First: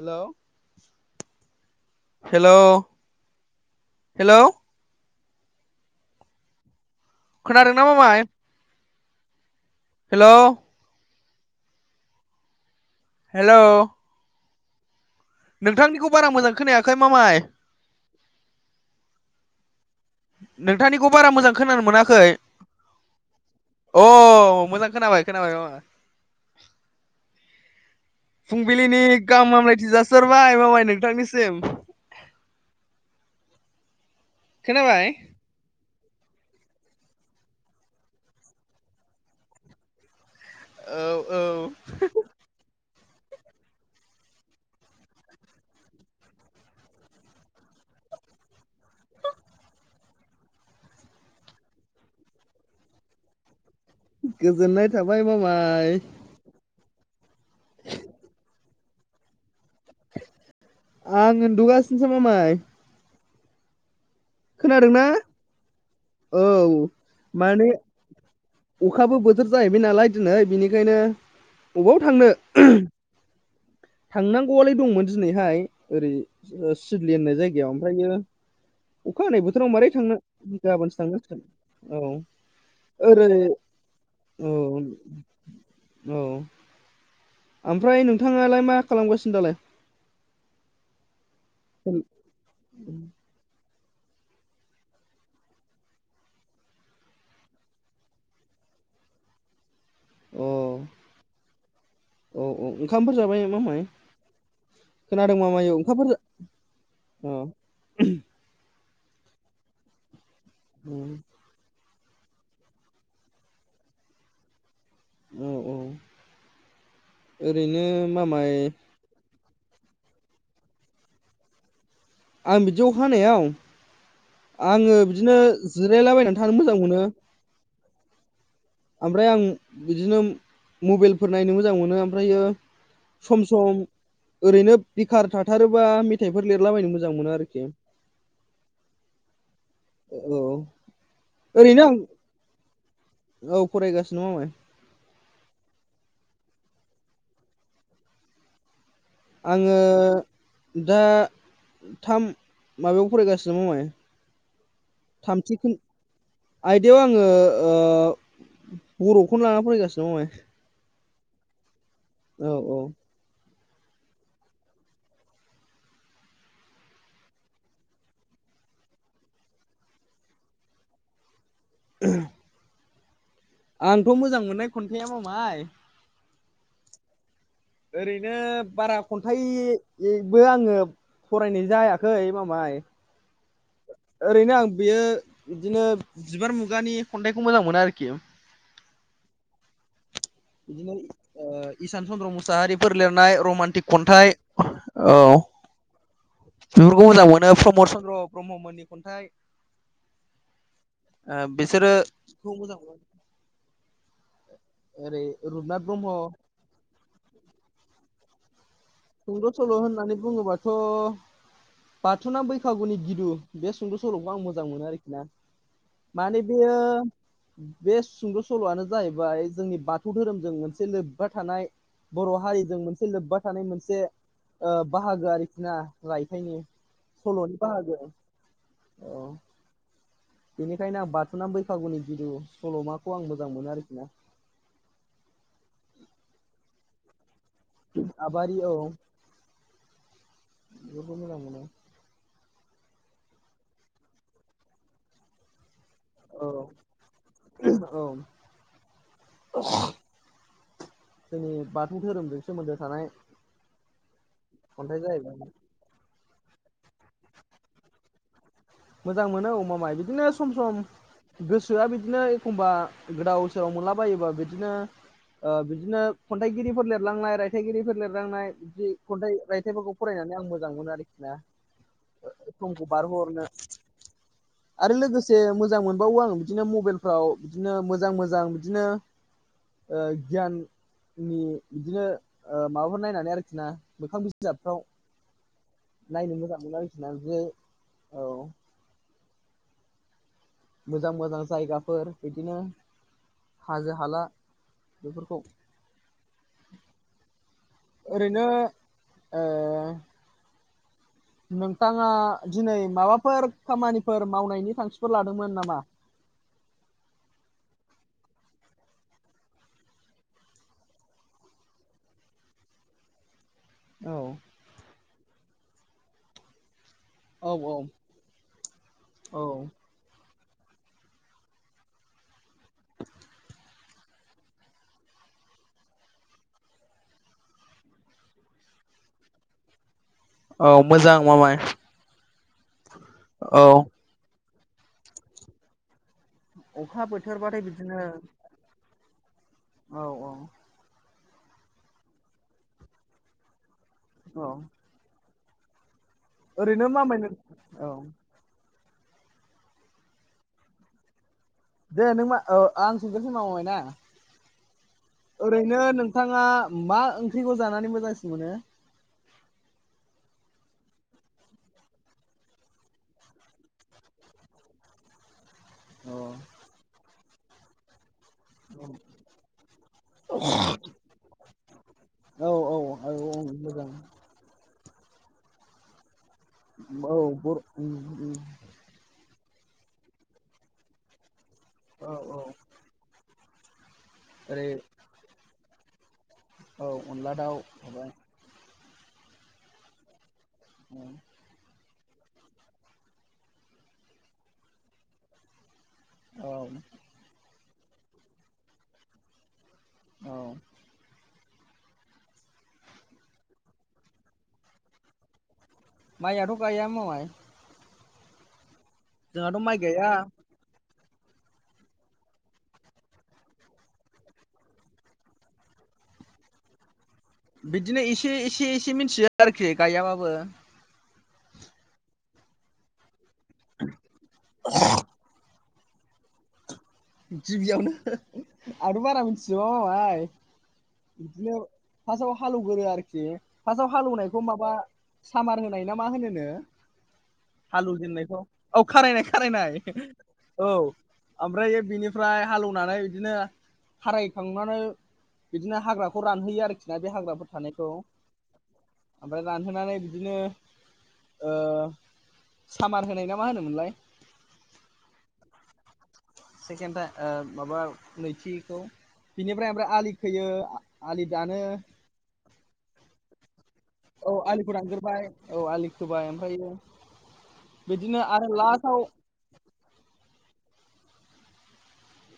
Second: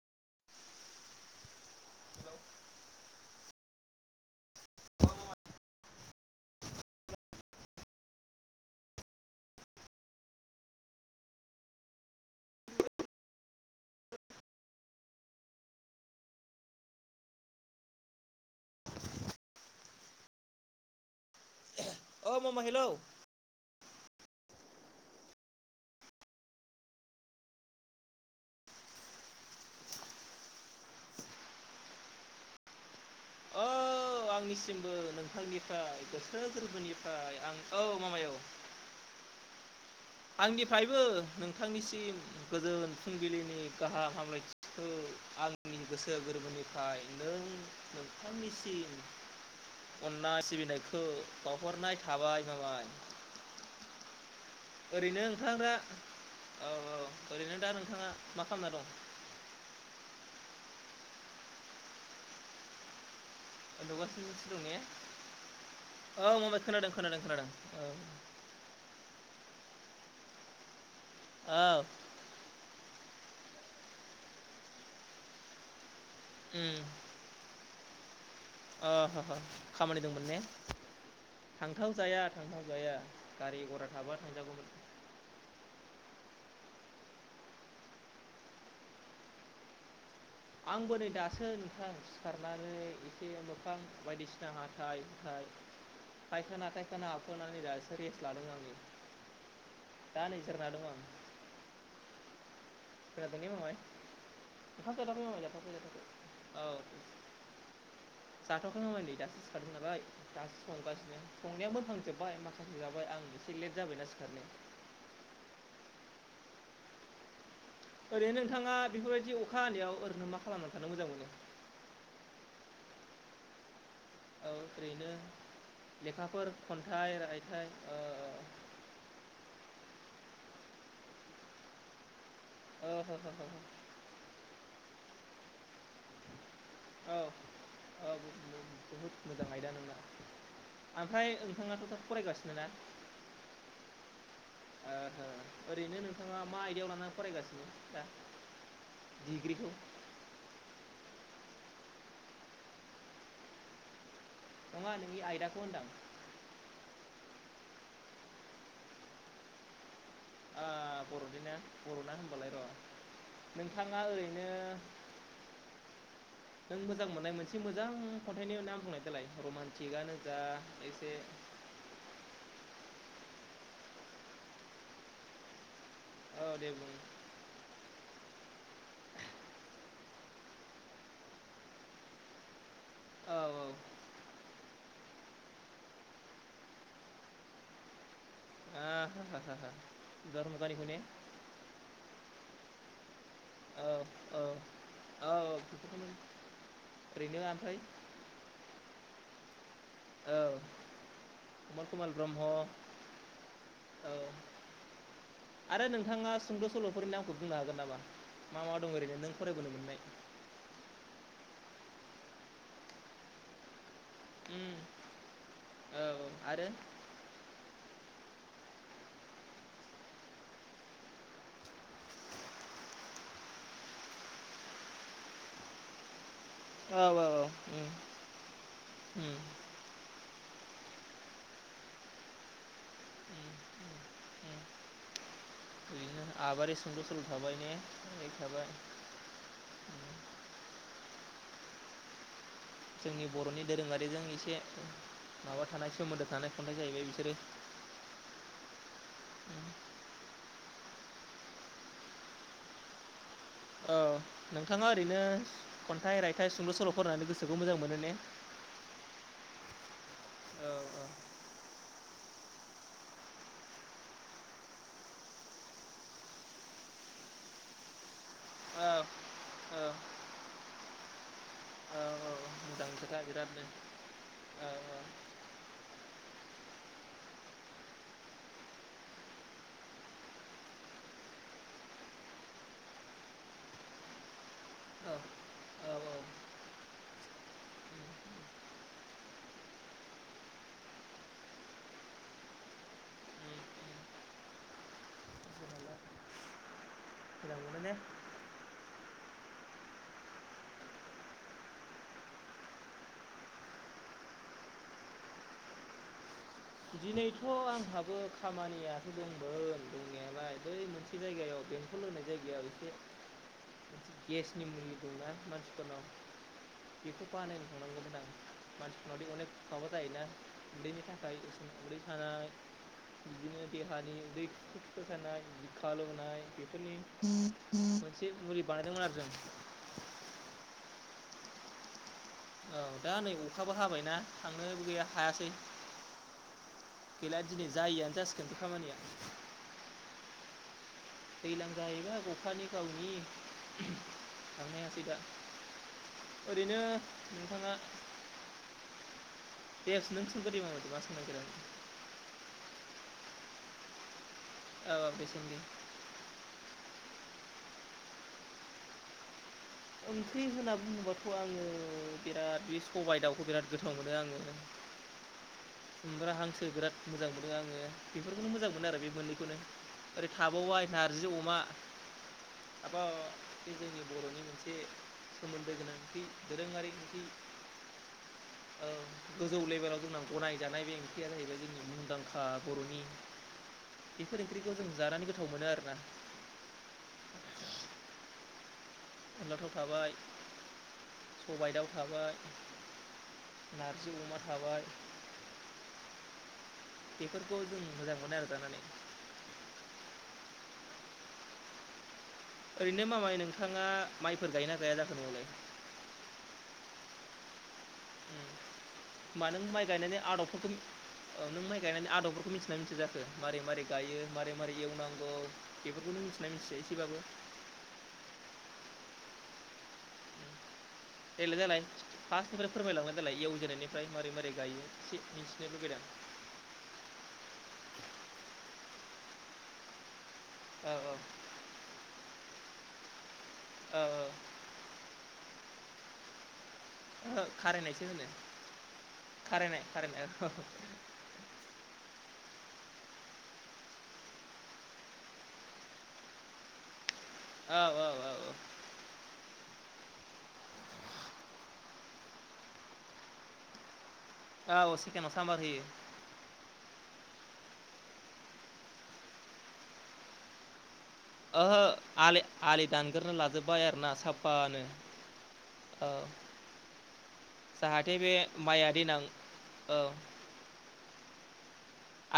हेल' हेल' हेल' [inaudible] खोनादोंना मामाय हेल' हेल' नोंथांनिखौ बारा मोजां खोनायाखै मामाय नोंथांनिखौ बारा मोजां खोनानो मोनाखै औ मामा हेलौ अ मोजां खोनाबाय खोनाबाय फुंबिलिनि गाहाम हामलायथि जासिहरबाय मामाय नोंथांनिसिम [inaudible] औ आंनिसिमबो खोनाबाय नोंथांनिफ्राय गोसो गोरबोनिफ्राय आं औ माबायाव आंनिफ्रायबो औ औ नोंथांनिसिम गोजोन फुंबिलिनि गाहाम हामलायथिखौ आं आंनि गोसो गोरबोनिफ्राय नों नोंथांनिसिम अननाय सिबिनायखौ बावहरनाय थाबाय माबाय गोजोननाय थाबाय माबाय औ औ ओरैनो दा नोंथाङा मा खालामना दं आं उन दुगासिनोसै म माय लोगो खोनादोंना औ मबाइ खोनादों खोनादों खोनादों माने औ अखाबो बोथोर जाहैबाय नालाय दिनै बिनिखायनो औ बबयाव थांनो थांनांगौआलाय दंमोन दिनैहाय ओरै उम सिदलि होननाय जायगायाव [inaudible] अ अखा हानाय बोथोराव मारै खामानि थांनो दंमोन ने गाबोनसो थांनांसिगोन थांथाव औ जाया थांथाव जाया ओरै गारि दै गरा थाबा औ थांजागौमोन औ ओमफ्राय नोंथाङालाय मा खालामगासिनो दालाय आंबो नै दासो नोंथां अ आं सिखारनानै एसे म बिफां बायदिसिना हाथाय हुथाय खायखाना खायखाना जासो रेस लादों आङो औ दानसोरनाङा औ ओंखामफोर जाबाय मा माय ओंखाम जाथ'वाखै खोनादों जाथ'वाखै मामाय जाथ'वाखै ओंखाफोर औ अ माख नामोन दै दासो सिखारदों नालाय दासो औ संगासिनो संनायाबो थां जोब्बाय माखासे जाबाय आं एसे लेट जाबायना सिखारनो औ औ ओरैनो ओरैनो मामाय नोंथाङा बेफोरबायदि अखा हानायाव ओरैनो मा खालामनानै थानो मोजां मोनो आं बिदि अखा हानायाव औ आङो ओरैनो बिदिनो जिरायलाबायनानै लेखाफोर थानो मोजां मोनो खन्थाइ रायथाइ ओ ओमफ्राय आं बिदिनो मबाइलफोर नायनो मोजां मोनोम ओमफ्रायो ओ हो हो सम हो हो सम ओरैनो बिखार थाथारोबा मेथाइ बेफोर लिरलाबायनो मोजां औ मोनो आरोखि औ बहुद मोजां आयदा नोंना औ ओमफ्राय ओरैनो नोंथाङाथ' आं दा फरायगासिनो ना औ फरायगासिनो नङामाय ओ ओरैनो नोंथाङा मा आयडायाव लानानै फरायगासिनो दा डिग्रिखौ आङो दा थाम माबायाव फरायगासिनोाम माय नङा नोंनि आयदाखौ थामथिख होनदां आयदायाव आङो बर'खौनो लाना फरायगासिनो दाय बर' बर' औ औ नोंथांआ ओरैनो [inaudible] नों मोजां मोननाय मोनसे मोजां खन्थाइनि नाम बुंनाय देलाय रमान्टिकआनो जा एसे [inaudible] आंथ' मोजां मोननाया खन्थाइआ‌ मामाय औ दे बुं ओरैनो बारा खन्थाइबो आङो फरायनाय जायाखै मामाय औ औ ओरैनो आं बेयो इदिनो बिबार मुगानि खन्थाइखौ मोजां मोनो आरोखि ओ हो हो हो हो इदिनो ओ इसान चन्द्र मुसाहारिफोर लेरनाय औ रमान्टिक खन्थाइ औ औ बेफोरखौ मोजां ओरैनो मोनो ओमफ्राय प्रमद चन्द्र ब्रह्ममोननि खन्थाइ औ ओ कमल बिसोरो कुमार ब्रह्म बेखौ मोजां मोनो औ ओरै रुपनाथ आरो ब्रह्म नोंथांआ सुंद' सल'फोरनि नामखौ बुंनो हागोन नामा? मा मा दं ओरैनो नों सुंद' फरायबोनो सल' मोननाय होननानै बुङोबाथ' बाथुनाम बैखागुनि गिदु बे सुंद' सल'खौ आं मोजां उम मोनो आरोखि ना औ माने आरो बेयो बे सुंद' सल'आनो जाहयैबाय जोंनि बाथौ धोरोमजों मोनसे लोब्बा थानाय बर' हारिजों मोनसे लोब्बा थानाय मोनसे ओ बाहागो आरोखि ना राइथ खन्थाइनि औ औ सल'नि उम बाहागो औ बिनिखायनो आं बाथुनाम बैखागुनि गिदु सल'माखौ आं मोजां मोनो आरोखि ना उम आबारि सुंद' सल' थाबाय ने आबारि औ इथाबाय उम बेफोरखौ मोजां मोनो जोंनि बर'नि दोरोंआरिजों एसे माबा थानाय सोमोन्दो औ थानाय खन्थाइ जाहैबाय बिसोरो औ उम जोंनि बाथौ धोरोमजों सोमोन्दो थानाय औ नोंथांआ खन्थाइ ओरैनो जाहैबाय खन्थाइ राय थाइ सुंद' सल' फरायनानै गोसोखौ मोजां मोनो ने? मोजां मोनो औ मामाय बिदिनो सम औ सम गोसोआ बिदि बिदिनो एखमबा गोदाव सोराव मोनलाबायोबा बिदिनो ओ बिदिनो खन्थाइगिरिफोर लेरलांनाय रायथाइगिरिफोर लेरलांनाय इदि खन्थाइ औ रायथाइफोरखौ फरायनानै माने आं मोजां मोनो आरोखि ना औ मोजां समखौ खोथा बारहोहरनो बिरादनो औ आरो लोगोसे मोजां मोनबावो आङो बिदिनो मबेलफ्राव बिदिनो मोजां मोजां बिदिनो ओ गियान नि बिदिनो ओ माबाफोर नायनानै आरोखि ना मोखां बिजाबफ्राव औ औ नायनो मोजां मोनो आरोखि ना बिदिनो मोजां मोजां जायगाफोर बिदिनो हाजो हाला बेफोरखौ मोजां मोनो ने ओरैनो ओ नोंथांआ दिनै माबाफोर खामानिफोर मावनायनि थांखिफोर लादोंमोन नामा? [inaudible] दिनैथ' आंहाबो खामानियाथ' दंमोन दंनायालाय बै मोनसे जायगाआव बेंटल होननाय जायगायाव एसे [inaudible] मोनसे गेसनि मुलि दं ना मानसिफोरनाव बेखौ औ बानायनो औ थांनांगौमोन आं मानसिफोरनावदि औ अनेख माबा जायोना उदैनि थाखाय उदै सानाय बिदिनो देहानि उदै थुखो थुखो सानाय बिखा आलौनाय बेफोरनि मोनसे मुलि बानायदोंमोन आरो जों औ मोजां मामाय औ दा नै औ अखाबो हाबायना थांनोबो गैया हायासै अखा गैला बोथोरबाथाय दिनै बिदिनो जायियानो जासिगोन बे खामानिया औ औ दैलां जाहैबाय अखानि गावनि औ थांनो हायासै दा ओरैनो मामायनो नोंथाङा औ दे नों सोंगोर दे मामाइ दे मा सोंनायदो नों दे नों मा आं सोंगोरनिसै होनबा मामाय ना औ दे सोंदो ओरैनो नोंथाङा मा ओंख्रिखौ जानानै मोजांसिन मोनो ओंख्रि होनना बुङोबाथ आङो बिराद बे सबाइ दाउखौ बिराद गोथाव मोनो आङो [inaudible] ओमफ्राय हांसो बिराद मोजां मोनो आङो बेफोरखौनो मोजां मोनो आरो बे मोननैखौनो ओरै थाबावबाय नारजि अमा औ औ हाबा औ औ बे मोजां जोंनि बर'नि मोनसे सोमोन्दो गोनां ओंख्रि दोरोङारि ओंख्रि औ औ गोजौ लेभेलाव जोंना गनायजानाय बे ओंख्रिया जाहैबाय जोंनि औ औ मुंदांखा बर'नि बेफोर ओरै ओंख्रिखौ जों जानानै गोथाव मोनो आर ना औ अनला दाउ मोनबाय अनलाथाव थाबाय सबाइ दाव थाबाय नारजि अमा थाबाय औ बेफोरखौ जों मोजां मोनो आरो जानानै औ ओरैनो मामाय नोंथाङा माइफोर गाय ना गैया जाखो नोंलाय मायाथ गाया मामाय मानो जोंहाथ' माइ गाया गायनाय आदाबफोरखौ औ नों माइ गायनानै आदबफोरखौ मिथिना मिथि जाखो मारै मारै गायो मारै मारै एवनांगौ बेफोरखौ नों मिथिनाय मिथियो एसेबाबो बिदिनो एसे एसे एसे मिथियो आरोखि गायाबाबो देेल्लाय जालाय फार्सनिफ्राय फोरमायलांलानाय देलाय एवजेननायनिफ्राय मारै मारै गायो एसे [unintelligible] गिबियावनो आरो बारा मिथि जोबा मामाय औ बिदिनो फाज हालुगोरोयो आरोखि फार्स्टआव औ हालेवनायखौ माबा सामार होनाय ना मा होनोनो ओहो खारायनायसो होनो हालवजेननायखौ औ खारायनाय खारायनाय औ ओमफ्राय निफ्राय हालेनानै बिदिनो खारायखांनानै बिदिनो हाग्राखौ रानहोयो आरोखि ना बे हाग्राफोर औ थानायखौ औ ओमफ्राय रानहोनानै बि बिदिनो ओ सामार होनाय ना मा होनोमोनलाय औ चकेनाव सामार होयो सेकेणड माबा नैथिखौ बिनिफ्राय ओमफ्राय आलि खोयो आलि दानो आहो आल आलि दानग्रोन लाजोब बाय आरो ना औ आलिखौ साफानो दानग्रोबाय आलि औ खोबाय ओमफ्रायो जाहाथे बिदिनो बे आरो माइआ लास्टाव देनां औ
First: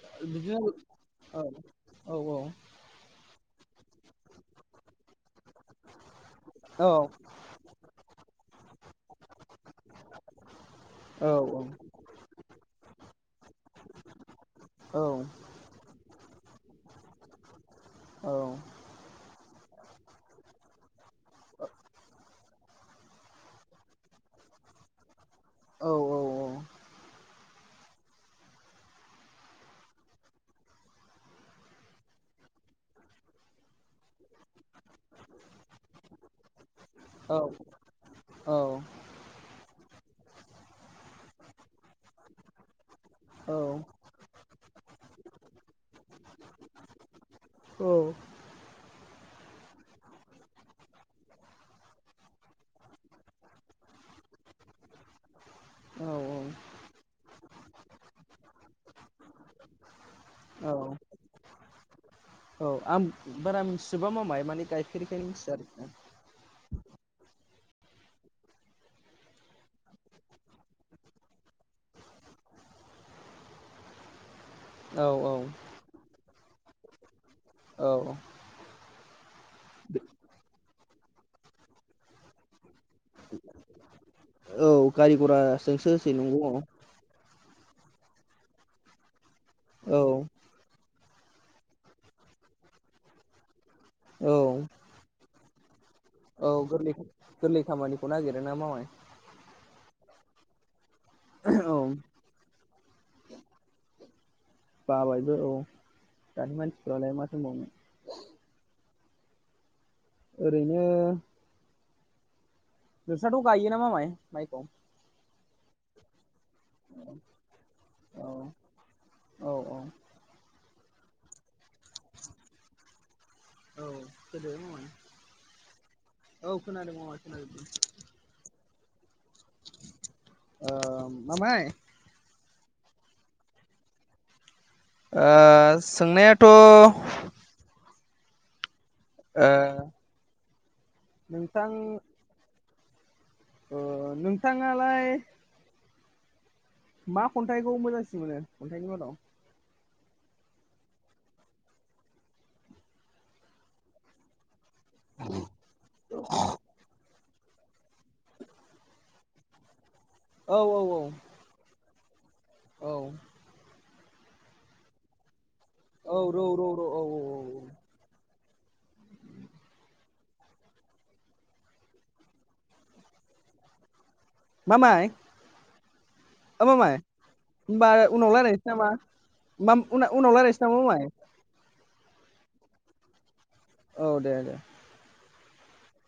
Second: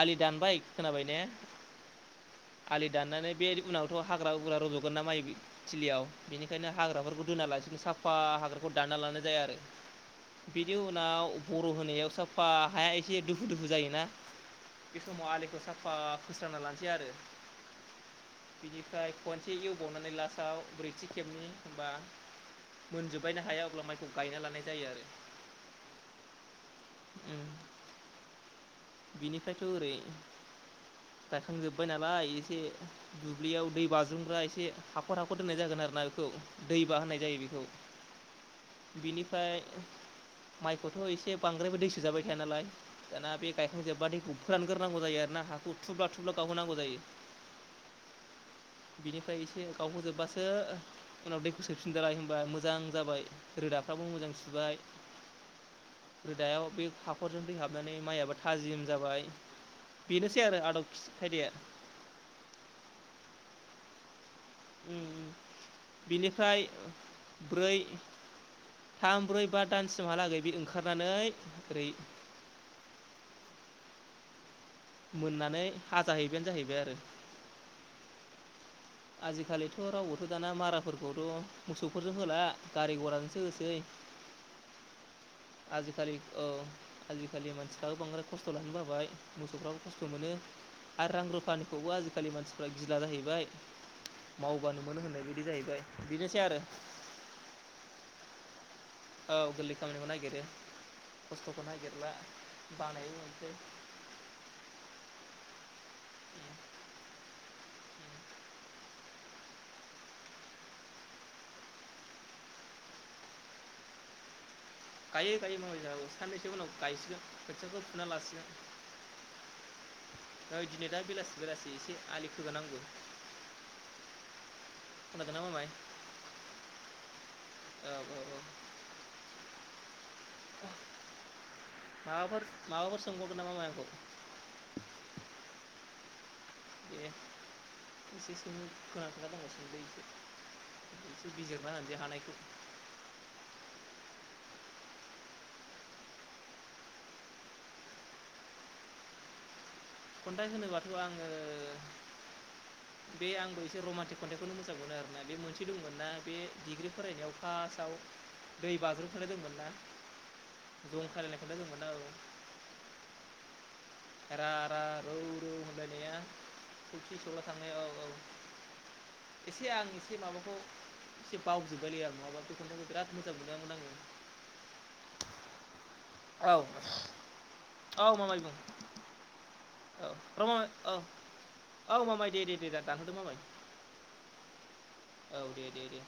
आलि दानबाय बिदिनो खोनाबाय ने औ औ आलि दाननानै बे उनावथ हाग्रा उग्रा रुबबोगोन ना माइ थिलियाव बेनिखायनो औ हाग्राफोरखौ दोना लासिनो साफा हाग्राखौ दाना लानाय जाया आरो बिनि औ उनाव बर‌‌ होनायाव साफा हाया एसे दोखो दोखो जायोना बे औ समाव आलिखौ साफा फोस्रांना लानोसै आरो औ बिनिफ्राय खनसे इसे एउबावनानै लास्टाव ब्रैथि खेबनि होम बा मोनजोबबायनो हाया अब्ला माइखौ गायना लानाय जायो आरो औ औ औ उम बिनिफ्रायथ ओरै गायखांजोबबाय नालाय एसे दुब्लियाव दै बाज्रुमग्रा एसे हाखर हाखर दोननाय जागोन आरो ना बेखौ दैबा होनाय जायो बेखौ औ बिनिफ्राय माइखौथ एसे बांद्रायबो दैसो जाबाय थाया नालाय दाना बे औ औ गायखांजोबबा दैखौ फोरानग्रोनांगौ जायो आरो ना हाखौ थुब्ला थुब्ला गावहोनांगौ जायो औ बिनिफ्राय एसे गावहजोबबासो उनाव दैखौ सोफिनजालाय होनबा मोजां जाबाय रोदाफ्राबो मोजां सुबाय [inaudible] रोदायाव बे हाखरजों दै हाबनानै माइ आबाद थाजिम जाबाय बेनोसै आरो औ आदब खि खायदाया औ आं बारा मिथिसोबा मामाय माने गायफेरखायनो मिथिया आरोखि बिनिफ्राय ब्रै थाम ब्रै बा दानसिमहालागै बे ओंखारनानै ओरै [inaudible] औ मोननानै हाजाहैबायानो जाहैबाय आरो औ आजिखालिथ' रावबोथ' दाना माराफोरखौथ' मोसौफोरजों होला गारि घराजोंसो होसै औ गारि घराजोंसो आजिखालि होसै नंगौ औ आजिखालि मानसिफ्राबो बांद्राय खस्थ' लानो बाबाय मोसौफ्राबो खस्थ' औ मोनो आरो रां रुफानिखौबो आजिखालि मानसिफ्रा गिला जाहैबाय औ मावबानो मोन होननाय बिदि जाहैबाय बेनोसै औ आरो गोरलै गोरलै खामानिखौ नागिरोोना मावाय औ गोरलै खामानिखौ नागिरो खस्थ'खौ औ नागिरला बानाय मोनसै बाबायबो औ दानि मानसिफ्रालाय मा दोंबावनो ओरैनो दस थ गायो न मा माइ माइखौ आायो गाय म साननैसो उनाव गायसिगोन खोथियाखौ फुा औ औ लासिगोन दिनै दा बेलासि बेलासि एसे आलि खोगोनांगौ औ गोदो मा मामाय औ खोनादों म औ आ माबाय माबाफोर माबाफोर सोंबावगोन नामा माइखौ सोंनायाथ' दे एसे सम फोनां खार दं सोंलैस एसे बिजिरना होननानै ज हानायखौ अ नोंथाङालाय मा खन्थाइखौ मोजांसिन मोनो खन्थाइनि मादाव खन्थाइ होनोबाथ' आङो बे आंबो एसे रमान्टिक खन्थाइखौ नुदों फो जागौमोन आरोना बे मोनसे दंमोन ना बे डिग्रि फरायनायाव फास्स्टाव दै बाज्रुम खोना दंमोन ना औ औ औ दं खालायनायखौोननो दंमोन औ औ र र रौ औ र फलथि सराव थांनाय औ औ एसे आं एसे माबाखौ एसे बावजोबलि आरो नङाबा दखानफोरखौ बिराद मोजां मोनामोन आङो मामाय औ ओ मामाय होमबा औ उनाव मामाय बुं रायजलायनोसै औ नामा उनाव र' रायज्लायसै मामाय नामा म औ माय औ मामाय दे दे दे दा दानहरदोंो मामाय औ दे दे औ दे दे दे